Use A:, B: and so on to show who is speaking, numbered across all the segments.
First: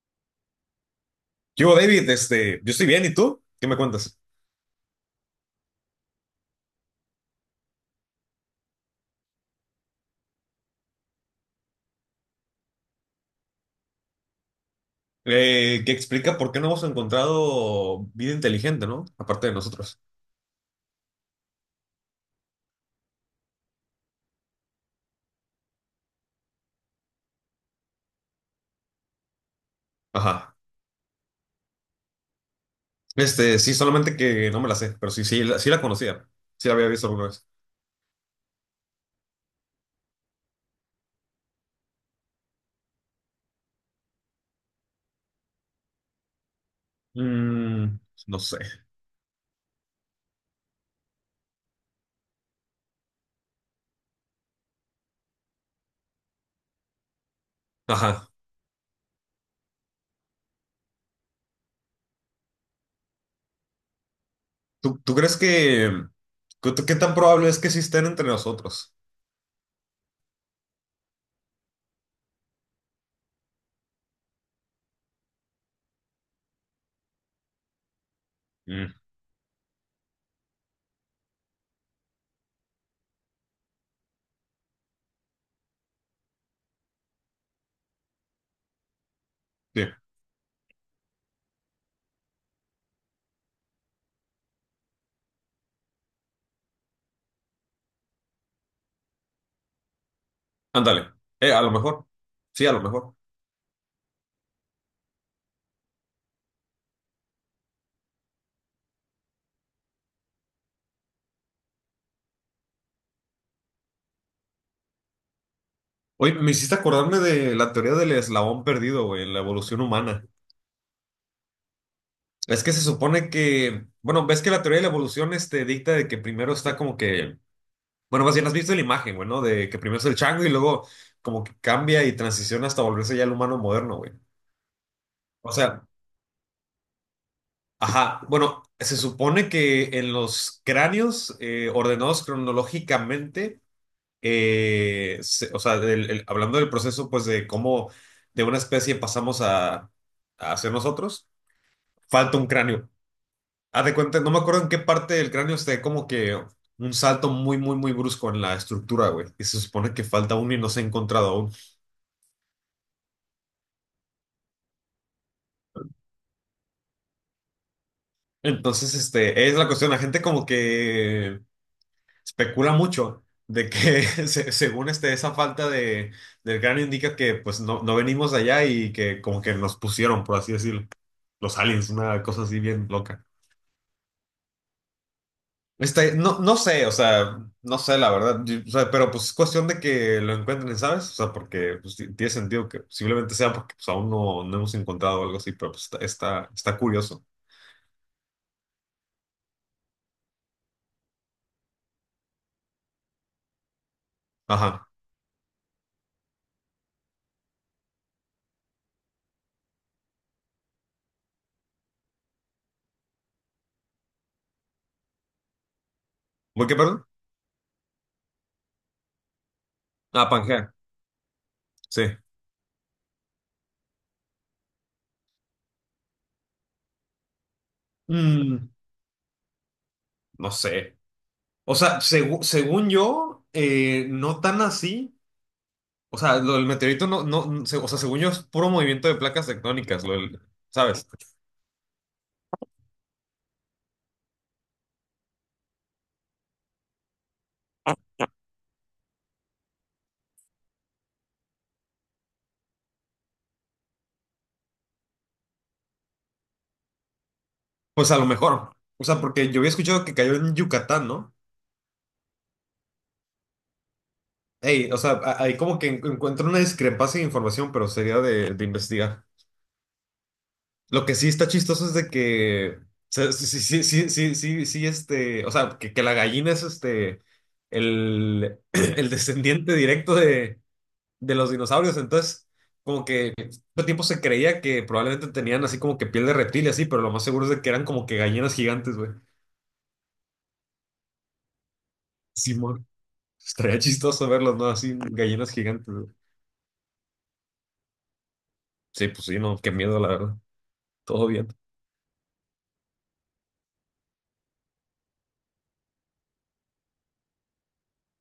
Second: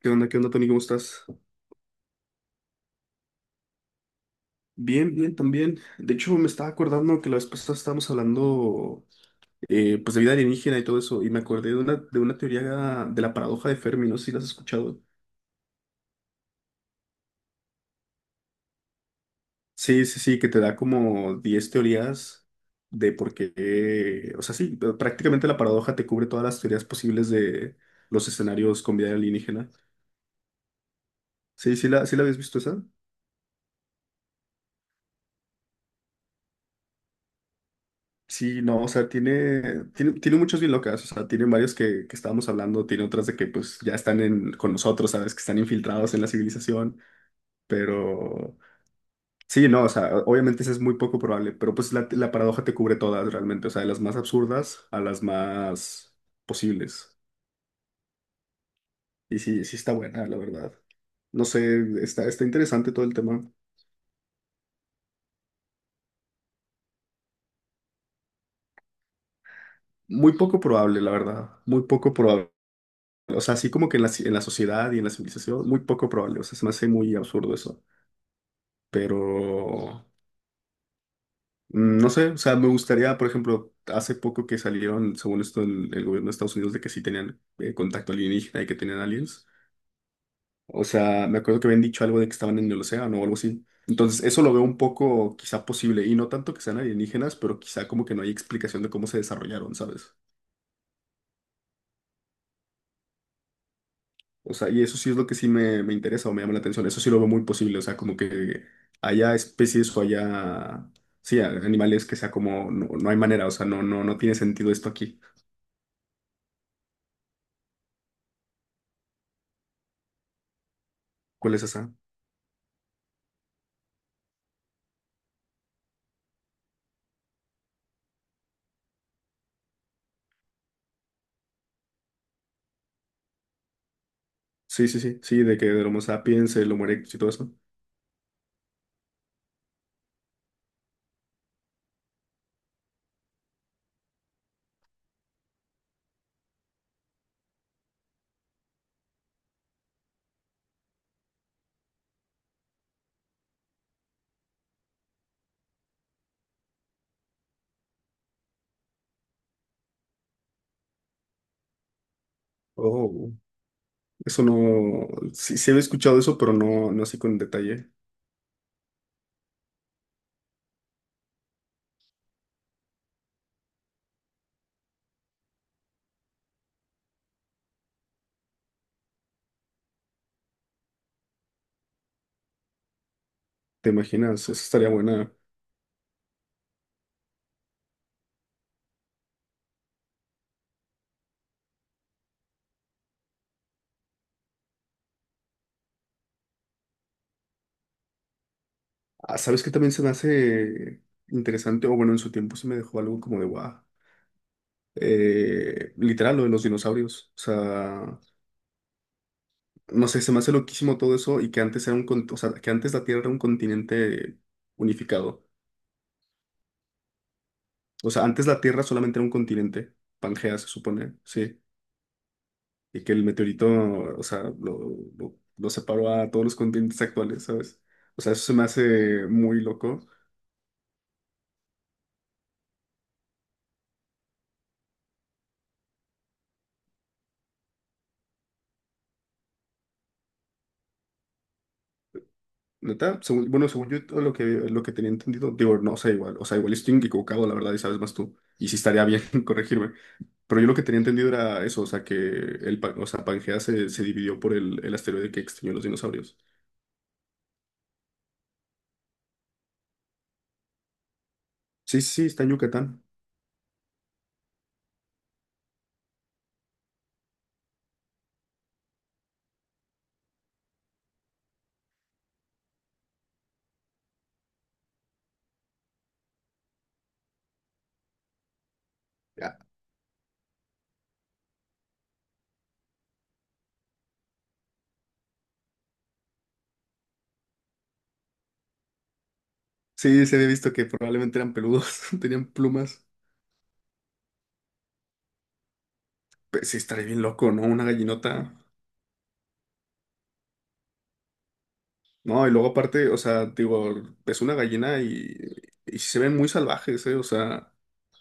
A: ¿Qué onda? ¿Qué onda, Tony? ¿Cómo estás?
B: ¿Qué hubo, David? Yo estoy bien, ¿y tú? ¿Qué me cuentas?
A: Bien, bien, también. De hecho, me estaba acordando que la vez pasada estábamos hablando pues de vida alienígena y todo eso, y me acordé de de una teoría de la paradoja de Fermi, no sé si la has escuchado.
B: Que explica por qué no hemos encontrado vida inteligente, ¿no? Aparte de nosotros.
A: Sí, sí, sí, que te da como 10 teorías de por qué, o sea, sí, prácticamente la paradoja te cubre todas las teorías posibles de los escenarios con vida alienígena.
B: Ajá.
A: Sí, sí la habías visto esa.
B: Sí, solamente que no me la sé, pero sí, sí, sí la conocía. Sí la había visto alguna vez.
A: Sí, no, o sea, tiene muchos bien locas, o sea, tiene varios que estábamos hablando, tiene otras de que pues ya están con nosotros, ¿sabes? Que están infiltrados en la civilización,
B: Mm, no sé.
A: pero sí, no, o sea, obviamente eso es muy poco probable, pero pues la paradoja te cubre todas realmente, o sea, de las más absurdas a las más posibles.
B: Ajá.
A: Y sí, sí está buena, la verdad. No sé, está interesante todo el tema.
B: ¿Tú crees que... ¿Qué tan probable es que sí estén entre nosotros?
A: Muy poco probable, la verdad, muy poco probable. O sea, así como que en la sociedad y en la civilización, muy poco probable. O sea, se me hace muy absurdo eso.
B: Mm,
A: Pero no sé, o sea, me gustaría, por ejemplo, hace poco que salieron, según esto, el gobierno de Estados Unidos de que sí tenían contacto alienígena y que tenían aliens.
B: sí.
A: O sea, me acuerdo que habían dicho algo de que estaban en el océano o algo así. Entonces, eso lo veo un poco quizá posible, y no tanto que sean alienígenas, pero quizá como que no hay explicación de cómo se desarrollaron, ¿sabes?
B: Ándale. A lo mejor. Sí, a lo mejor.
A: O sea, y eso sí es lo que sí me interesa o me llama la atención, eso sí lo veo muy posible, o sea, como que haya especies o haya, sí, animales que sea como, no, no hay manera, o sea, no, no, no tiene sentido esto aquí.
B: Oye, me hiciste acordarme de la teoría del eslabón perdido, güey, en la evolución humana.
A: ¿Cuál es esa?
B: Es que se supone que, bueno, ves que la teoría de la evolución dicta de que primero está como que, bueno, más bien has visto la imagen, güey, ¿no? De que primero es el chango y luego como que cambia y transiciona hasta volverse ya el humano moderno, güey.
A: Sí, sí, sí, sí,
B: O
A: de que
B: sea,
A: del Homo sapiens, el Homo erectus y todo eso.
B: ajá, bueno, se supone que en los cráneos ordenados cronológicamente, o sea, hablando del proceso, pues de cómo de una especie pasamos a ser nosotros, falta un cráneo. Haz de cuenta, no me acuerdo en qué parte del cráneo esté como que un salto muy, muy, muy brusco en la estructura, güey. Y se supone que falta uno y no se ha encontrado aún.
A: Oh, eso no, sí, sí había escuchado eso, pero no, no así con detalle.
B: Entonces, es la cuestión. La gente como que especula mucho de que según esa falta del cráneo indica que pues no, no venimos de allá y que como que nos pusieron, por así decirlo, los aliens, una cosa así bien loca.
A: ¿Te imaginas? Eso estaría buena.
B: No, no sé, o sea, no sé la verdad. O sea, pero pues es cuestión de que lo encuentren, ¿sabes? O sea, porque pues, tiene sentido que posiblemente sea porque pues, aún no, no hemos encontrado algo así, pero pues está curioso.
A: Ah, ¿sabes qué también se me hace interesante? O bueno, en su tiempo se me dejó algo como de guau.
B: Ajá.
A: Literal, lo de los dinosaurios. O sea, no sé, se me hace loquísimo todo eso y que antes era o sea, que antes la Tierra era un continente unificado.
B: ¿Voy qué, perdón?
A: O sea, antes la Tierra solamente era un continente.
B: Ah,
A: Pangea, se
B: Pangea,
A: supone, sí.
B: sí.
A: Y que el meteorito, o sea, lo separó a todos los continentes actuales, ¿sabes? O sea, eso se me
B: Mm,
A: hace muy loco.
B: no sé. O sea, según yo, no tan así. O sea, lo del meteorito no, no, o sea, según yo es puro movimiento de placas tectónicas, ¿sabes?
A: Neta, bueno, según yo todo lo que tenía entendido, digo, no sé, igual, o sea, igual estoy equivocado, la verdad, y sabes más tú, y sí estaría bien corregirme, pero yo lo que tenía entendido era eso, o sea, que o sea, Pangea se dividió por el asteroide que extinguió los dinosaurios.
B: Pues a lo mejor. O sea, porque yo había escuchado que cayó en Yucatán, ¿no?
A: Sí, sí, sí, está en Yucatán.
B: Ey, o sea, ahí como que encuentro una discrepancia de información, pero sería de investigar. Lo que sí está chistoso es de que, o sea, sí, sí, sí, sí, sí, sí, sí, o sea, que la gallina es el
A: Ya.
B: descendiente directo de los dinosaurios, entonces, como que todo tiempo se creía que probablemente tenían así como que piel de reptil y así, pero lo más seguro es de que eran como que gallinas gigantes, güey.
A: Sí, se había visto que probablemente eran peludos, tenían
B: Simón,
A: plumas.
B: estaría chistoso verlos, ¿no? Así, gallinas gigantes, güey.
A: Pues sí, estaría bien loco, ¿no? Una gallinota.
B: Sí, pues sí, no, qué miedo, la verdad. Todo bien.
A: No, y luego aparte, o sea, digo, es una gallina y se ven muy salvajes, ¿eh? O sea,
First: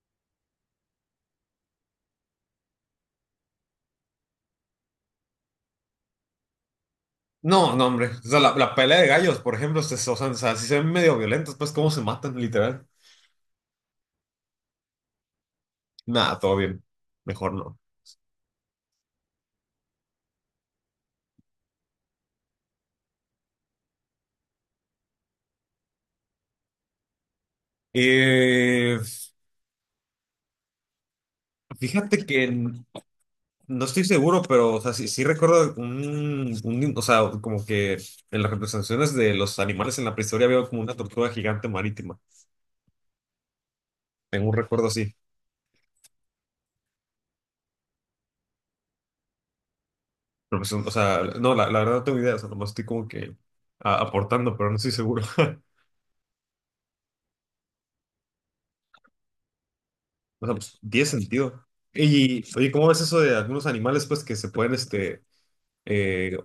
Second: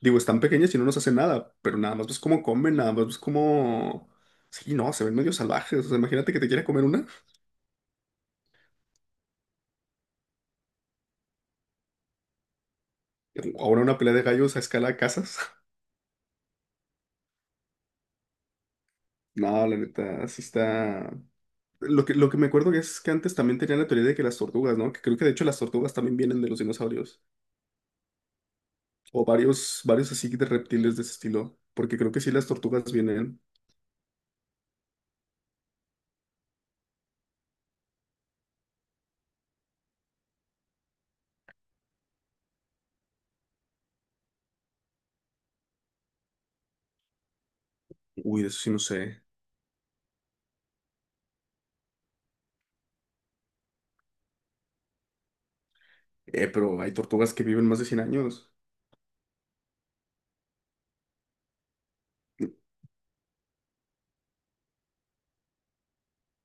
A: digo, están pequeñas y no nos hacen nada, pero nada más ves cómo comen, nada más ves cómo... Sí, no, se ven medio salvajes. O sea, imagínate que te quiera comer una.
B: No, no, hombre. O sea, la pelea de gallos, por ejemplo, o sea, si se ven medio violentos, pues cómo se matan, literal.
A: Ahora una pelea de gallos a escala de casas.
B: Nada, todo bien. Mejor no.
A: No, la neta, sí está... Lo que me acuerdo es que antes también tenían la teoría de que las tortugas, ¿no? Que creo que de hecho las tortugas también vienen de los dinosaurios.
B: Eh,
A: O varios así de reptiles de ese estilo. Porque creo que
B: Fíjate
A: sí
B: que
A: las tortugas vienen...
B: no estoy seguro, pero o sea, sí, sí recuerdo un, o sea, como que en las representaciones de los animales en la prehistoria había como una tortuga gigante marítima. Tengo un recuerdo así.
A: Uy, de eso sí no sé.
B: Pero pues, o sea, no, la verdad no tengo idea, o sea, nomás estoy como que aportando, pero no estoy seguro.
A: Pero hay tortugas que viven más de 100 años.
B: O sea, pues tiene sentido. Y, oye, ¿cómo ves eso de algunos animales, pues, que se pueden, eh,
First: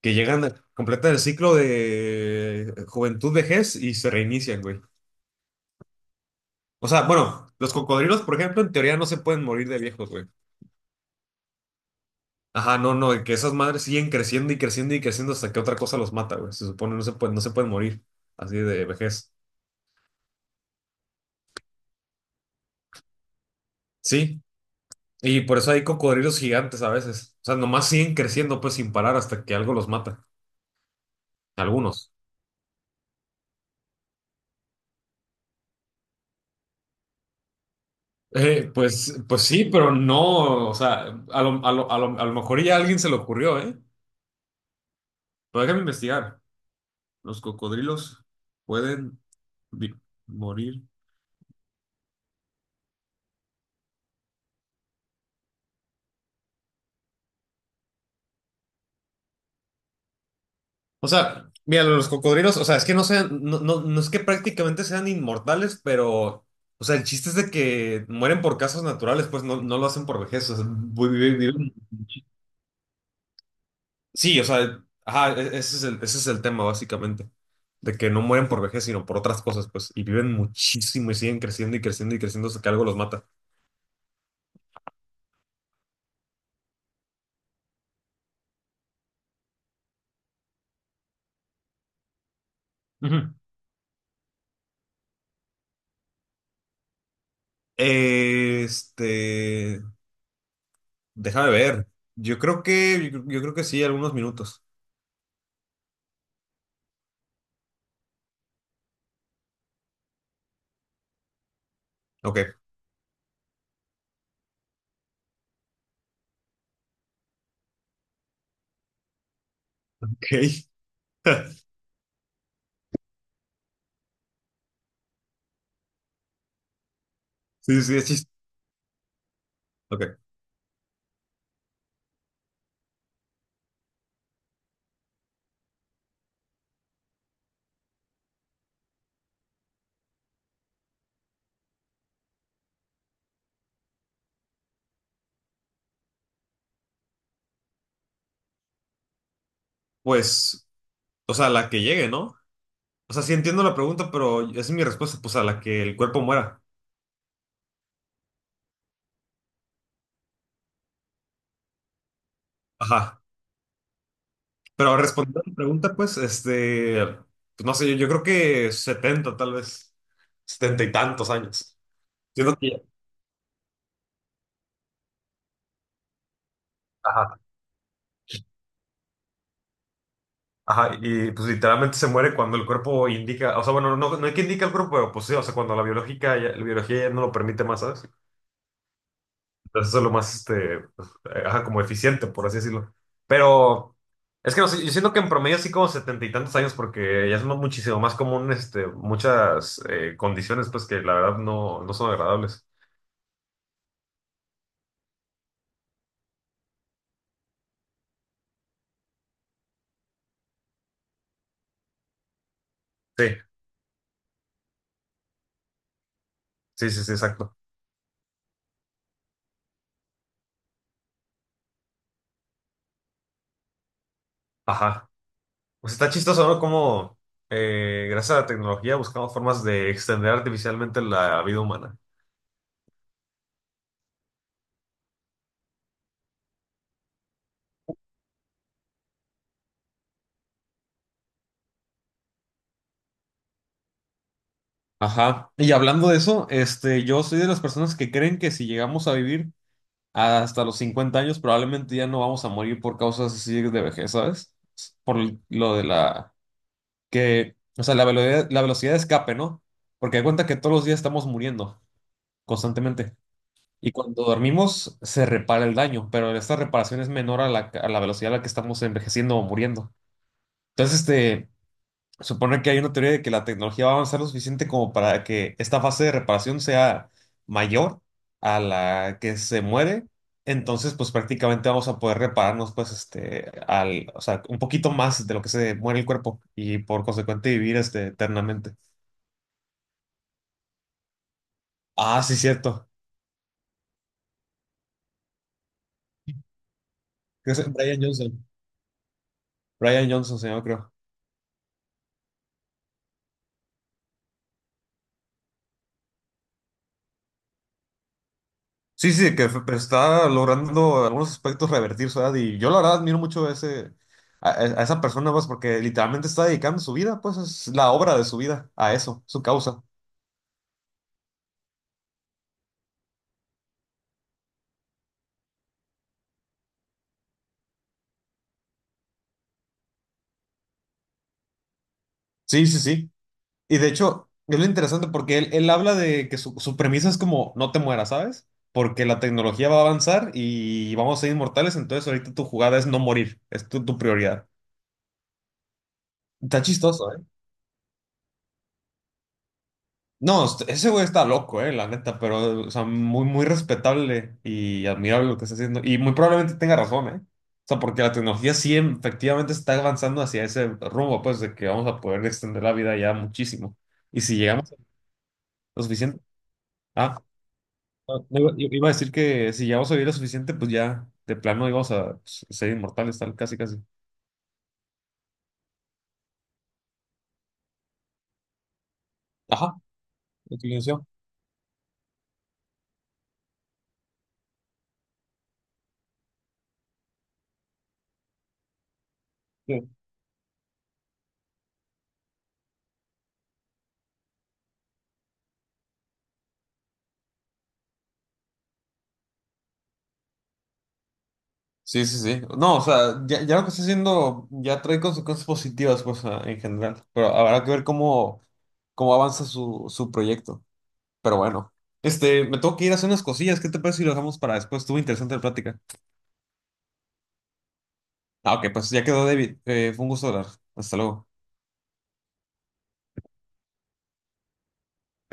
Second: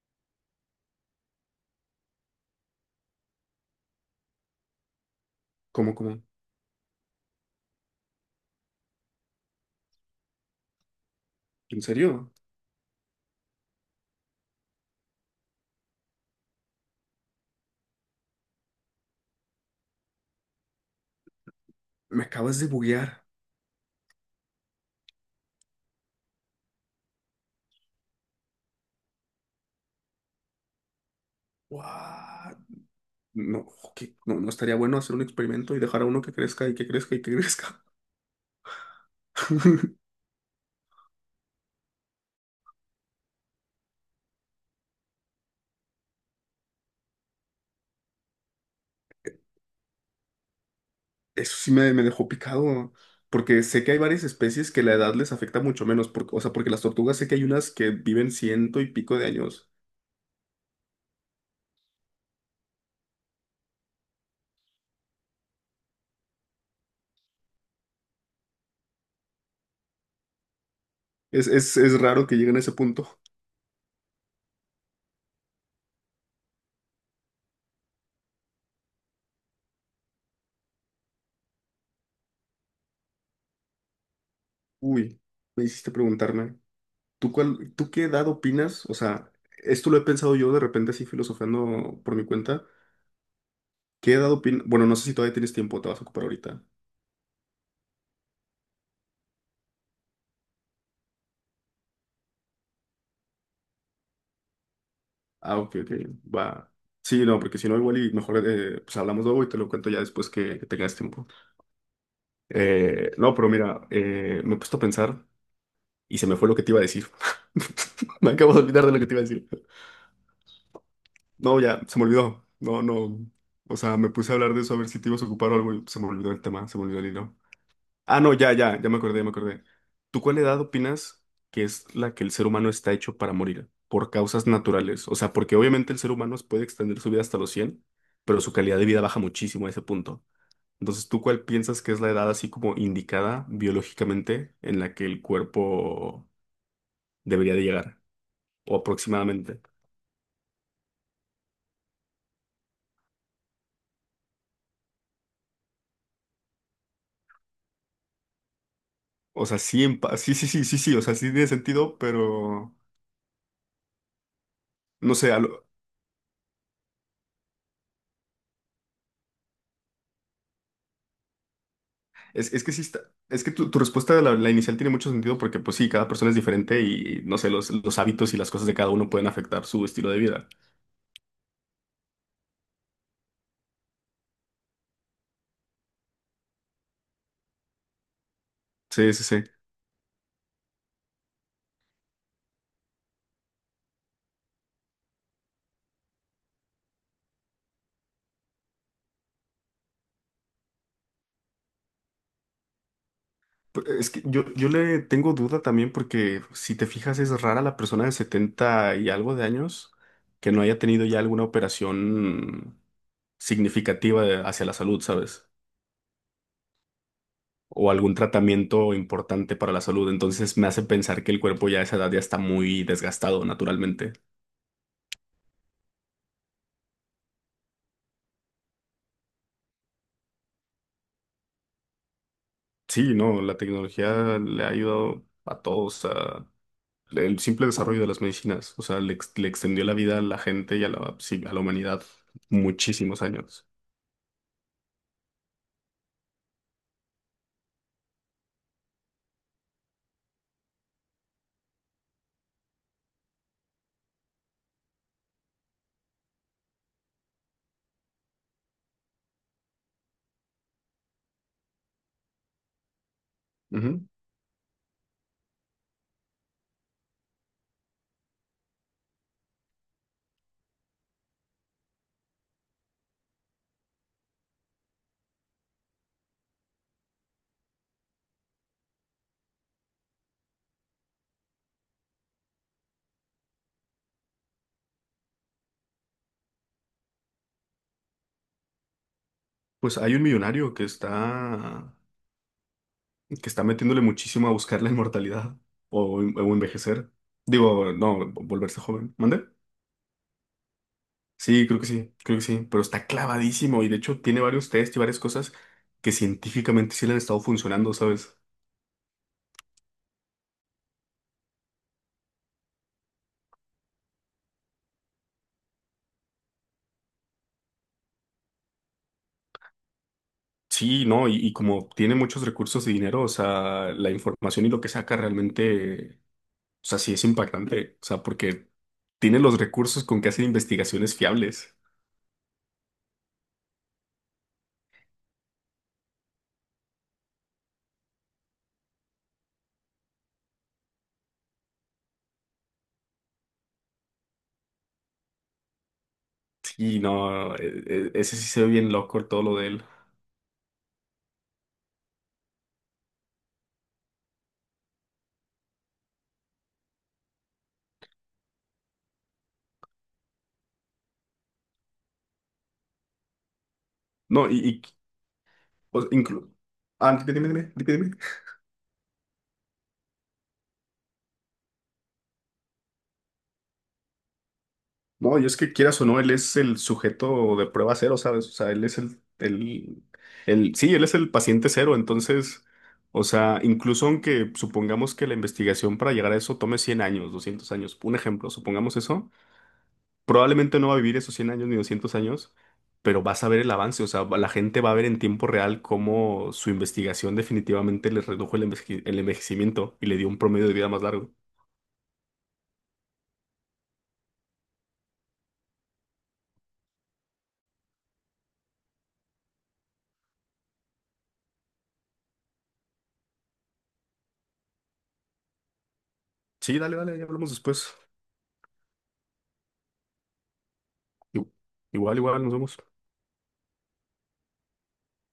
B: que llegan a completar el ciclo de juventud, vejez y se reinician, güey?
A: ¿Cómo, cómo?
B: O sea, bueno, los cocodrilos, por ejemplo, en teoría no se pueden morir de viejos, güey.
A: ¿En serio?
B: Ajá, no, no, que esas madres siguen creciendo y creciendo y creciendo hasta que otra cosa los mata, güey. Se supone no se pueden morir así de vejez.
A: Me acabas de buguear.
B: Sí, y por eso hay cocodrilos gigantes a veces. O sea, nomás siguen creciendo, pues, sin parar hasta que algo los mata. Algunos.
A: What? No, ¿qué? No, no estaría bueno hacer un experimento y dejar a uno que crezca y que crezca y que crezca.
B: Pues, sí, pero no, o sea, a lo mejor ya a alguien se le ocurrió, ¿eh? Pero déjame investigar. Los cocodrilos pueden vi- morir.
A: Eso sí me dejó picado, porque sé que hay varias especies que la edad les afecta mucho menos, porque, o sea, porque las tortugas sé que hay unas que viven ciento y pico de años.
B: O sea, mira, los cocodrilos, o sea, es que no sean, no, no, no es que prácticamente sean inmortales, pero, o sea, el chiste es de que mueren por causas naturales, pues no, no lo hacen por vejez, o sea,
A: Es,
B: viven.
A: es, es raro que lleguen a ese punto.
B: Sí, o sea, ajá, ese es el tema básicamente, de que no mueren por vejez, sino por otras cosas, pues, y viven muchísimo y siguen creciendo y creciendo y creciendo hasta que algo los mata.
A: Uy, me hiciste preguntarme. ¿Tú qué edad opinas? O sea, esto lo he pensado yo de repente así filosofando por mi cuenta.
B: Ujú.
A: ¿Qué edad opinas? Bueno, no sé si todavía tienes tiempo, te vas a ocupar ahorita.
B: Este, Déjame ver. Yo creo que sí, algunos minutos.
A: Ah, ok, ok, va. Sí, no, porque si no, igual y mejor pues hablamos luego y te lo cuento ya después que tengas tiempo.
B: Ok,
A: No, pero mira, me he puesto a pensar y se me fue lo que te iba a decir. Me acabo de olvidar de lo que te iba a decir.
B: ok.
A: No, ya, se me olvidó. No, no. O sea, me puse a hablar de eso a ver si te ibas a ocupar o algo y se me olvidó el tema, se me olvidó el hilo.
B: Sí, sí, sí,
A: Ah,
B: chiste.
A: no, ya, ya, ya me acordé, ya me acordé.
B: Ok.
A: ¿Tú cuál edad opinas que es la que el ser humano está hecho para morir? Por causas naturales. O sea, porque obviamente el ser humano puede extender su vida hasta los 100, pero su calidad de vida baja muchísimo a ese punto. Entonces, ¿tú cuál piensas que es la edad así como indicada biológicamente en la que el cuerpo debería de llegar? O aproximadamente.
B: Pues, o sea, la que llegue, ¿no? O sea, sí entiendo la pregunta, pero esa es mi respuesta, pues a la que el cuerpo muera.
A: O sea, sí, sí, sí, sí, sí, sí, o sea, sí tiene sentido, pero
B: Ajá. Pero
A: no sé.
B: respondiendo a tu pregunta, pues, pues, no sé, yo creo que 70 tal vez, 70 y tantos años.
A: Es,
B: Siento
A: es que
B: que,
A: sí está, es que tu respuesta de la inicial tiene mucho sentido porque pues sí, cada persona es diferente y no
B: ajá,
A: sé, los hábitos y las cosas de cada uno pueden afectar su estilo de vida.
B: ajá, y pues literalmente se muere cuando el cuerpo indica, o sea, bueno, no, no hay que indicar el cuerpo, pero pues sí, o sea, cuando la biológica, la biología ya no lo permite más, ¿sabes?
A: Sí, sí, sí.
B: Entonces eso es lo más, ajá, como eficiente, por así decirlo. Pero es que no sé, yo siento que en promedio sí como setenta y tantos años, porque ya es muchísimo más común, muchas condiciones, pues, que la verdad no, no son agradables.
A: Es que yo le tengo duda también porque si te fijas es rara la persona de 70 y algo de años que no haya tenido ya alguna operación
B: Sí,
A: significativa hacia la salud, ¿sabes?
B: sí, sí, sí, exacto.
A: O algún tratamiento importante para la salud. Entonces me hace pensar que el cuerpo ya a esa edad ya está muy desgastado naturalmente.
B: Ajá. Pues está chistoso, ¿no? Como gracias a la tecnología buscamos formas de extender artificialmente la vida humana.
A: Sí, no, la tecnología le ha ayudado a todos, el simple desarrollo de las medicinas, o sea, le extendió la vida a la gente y a la, sí, a la humanidad muchísimos años.
B: Ajá. Y hablando de eso, yo soy de las personas que creen que si llegamos a vivir hasta los 50 años, probablemente ya no vamos a morir por causas así de vejez, ¿sabes? Por lo de la que, o sea, la velocidad de escape, ¿no? Porque hay cuenta que todos los días estamos muriendo constantemente. Y
A: Ujú.
B: cuando dormimos se repara el daño, pero esta reparación es menor a la, velocidad a la que estamos envejeciendo o muriendo. Entonces, supone que hay una teoría de que la tecnología va a avanzar lo suficiente como para que esta fase de reparación sea mayor a la que se muere. Entonces, pues prácticamente vamos a poder repararnos, pues, o sea, un poquito más de lo que se muere el cuerpo y por consecuente vivir, eternamente.
A: Pues hay un millonario que está,
B: Ah, sí, cierto.
A: que está metiéndole muchísimo a buscar la inmortalidad o envejecer.
B: Creo que es
A: Digo,
B: Brian
A: no,
B: Johnson.
A: volverse joven. ¿Mande?
B: Brian Johnson, señor, creo.
A: Sí, creo que sí, creo que sí, pero está clavadísimo y de hecho tiene varios test y varias cosas que científicamente sí le han estado funcionando, ¿sabes?
B: Sí, sí, que pero está logrando algunos aspectos revertir su edad y yo la verdad admiro mucho a ese, a esa persona, pues, porque literalmente está dedicando su vida, pues es la obra de su vida a eso, su causa.
A: Sí, no, y como tiene muchos recursos y dinero, o sea, la información y lo que saca realmente, o sea, sí es impactante, o sea, porque tiene los recursos con que hacer investigaciones fiables.
B: Sí, sí, sí. Y de hecho, es lo interesante porque él habla de que su premisa es como no te mueras, ¿sabes? Porque la tecnología va a avanzar y vamos a ser inmortales, entonces ahorita tu jugada es no morir, es tu prioridad. Está
A: Sí,
B: chistoso, ¿eh?
A: no, ese sí se ve bien loco todo lo de él.
B: No, ese güey está loco, la neta, pero, o sea, muy, muy respetable y admirable lo que está haciendo. Y muy probablemente tenga razón, ¿eh? O sea, porque la tecnología sí efectivamente está avanzando hacia ese rumbo, pues, de que vamos a poder extender la vida ya muchísimo. Y si
A: No,
B: llegamos a lo
A: o-
B: suficiente.
A: inclu- Ah,
B: Ah,
A: dime, dime, dime, dime, dime.
B: no, no iba a decir que si llegamos a vivir lo suficiente, pues ya de plano íbamos a pues, ser inmortales, tal, casi, casi.
A: No, y es que quieras o no, él es el sujeto de prueba cero, ¿sabes? O sea, él es el,
B: Ajá,
A: el,
B: lo que
A: el, sí, él es el paciente cero, entonces, o sea, incluso aunque supongamos que la investigación para llegar a eso tome 100 años, 200 años, un ejemplo, supongamos eso, probablemente no va a vivir esos 100 años ni 200 años, pero vas a ver el avance, o sea, la gente va a ver en tiempo real cómo su investigación definitivamente le redujo el envejecimiento y le dio un promedio de vida más largo.
B: sí, sí, sí. No, o sea, ya, ya lo que está haciendo ya trae consecuencias positivas, pues, en general. Pero habrá que ver cómo avanza su proyecto. Pero bueno, me tengo que ir a hacer unas cosillas. ¿Qué te parece si lo dejamos para después? Estuvo interesante la plática.
A: Sí, dale, dale, ya hablamos después.
B: Ah, ok, pues ya quedó, David. Fue un gusto hablar. Hasta luego.
A: Ig- Igual, igual, nos vemos.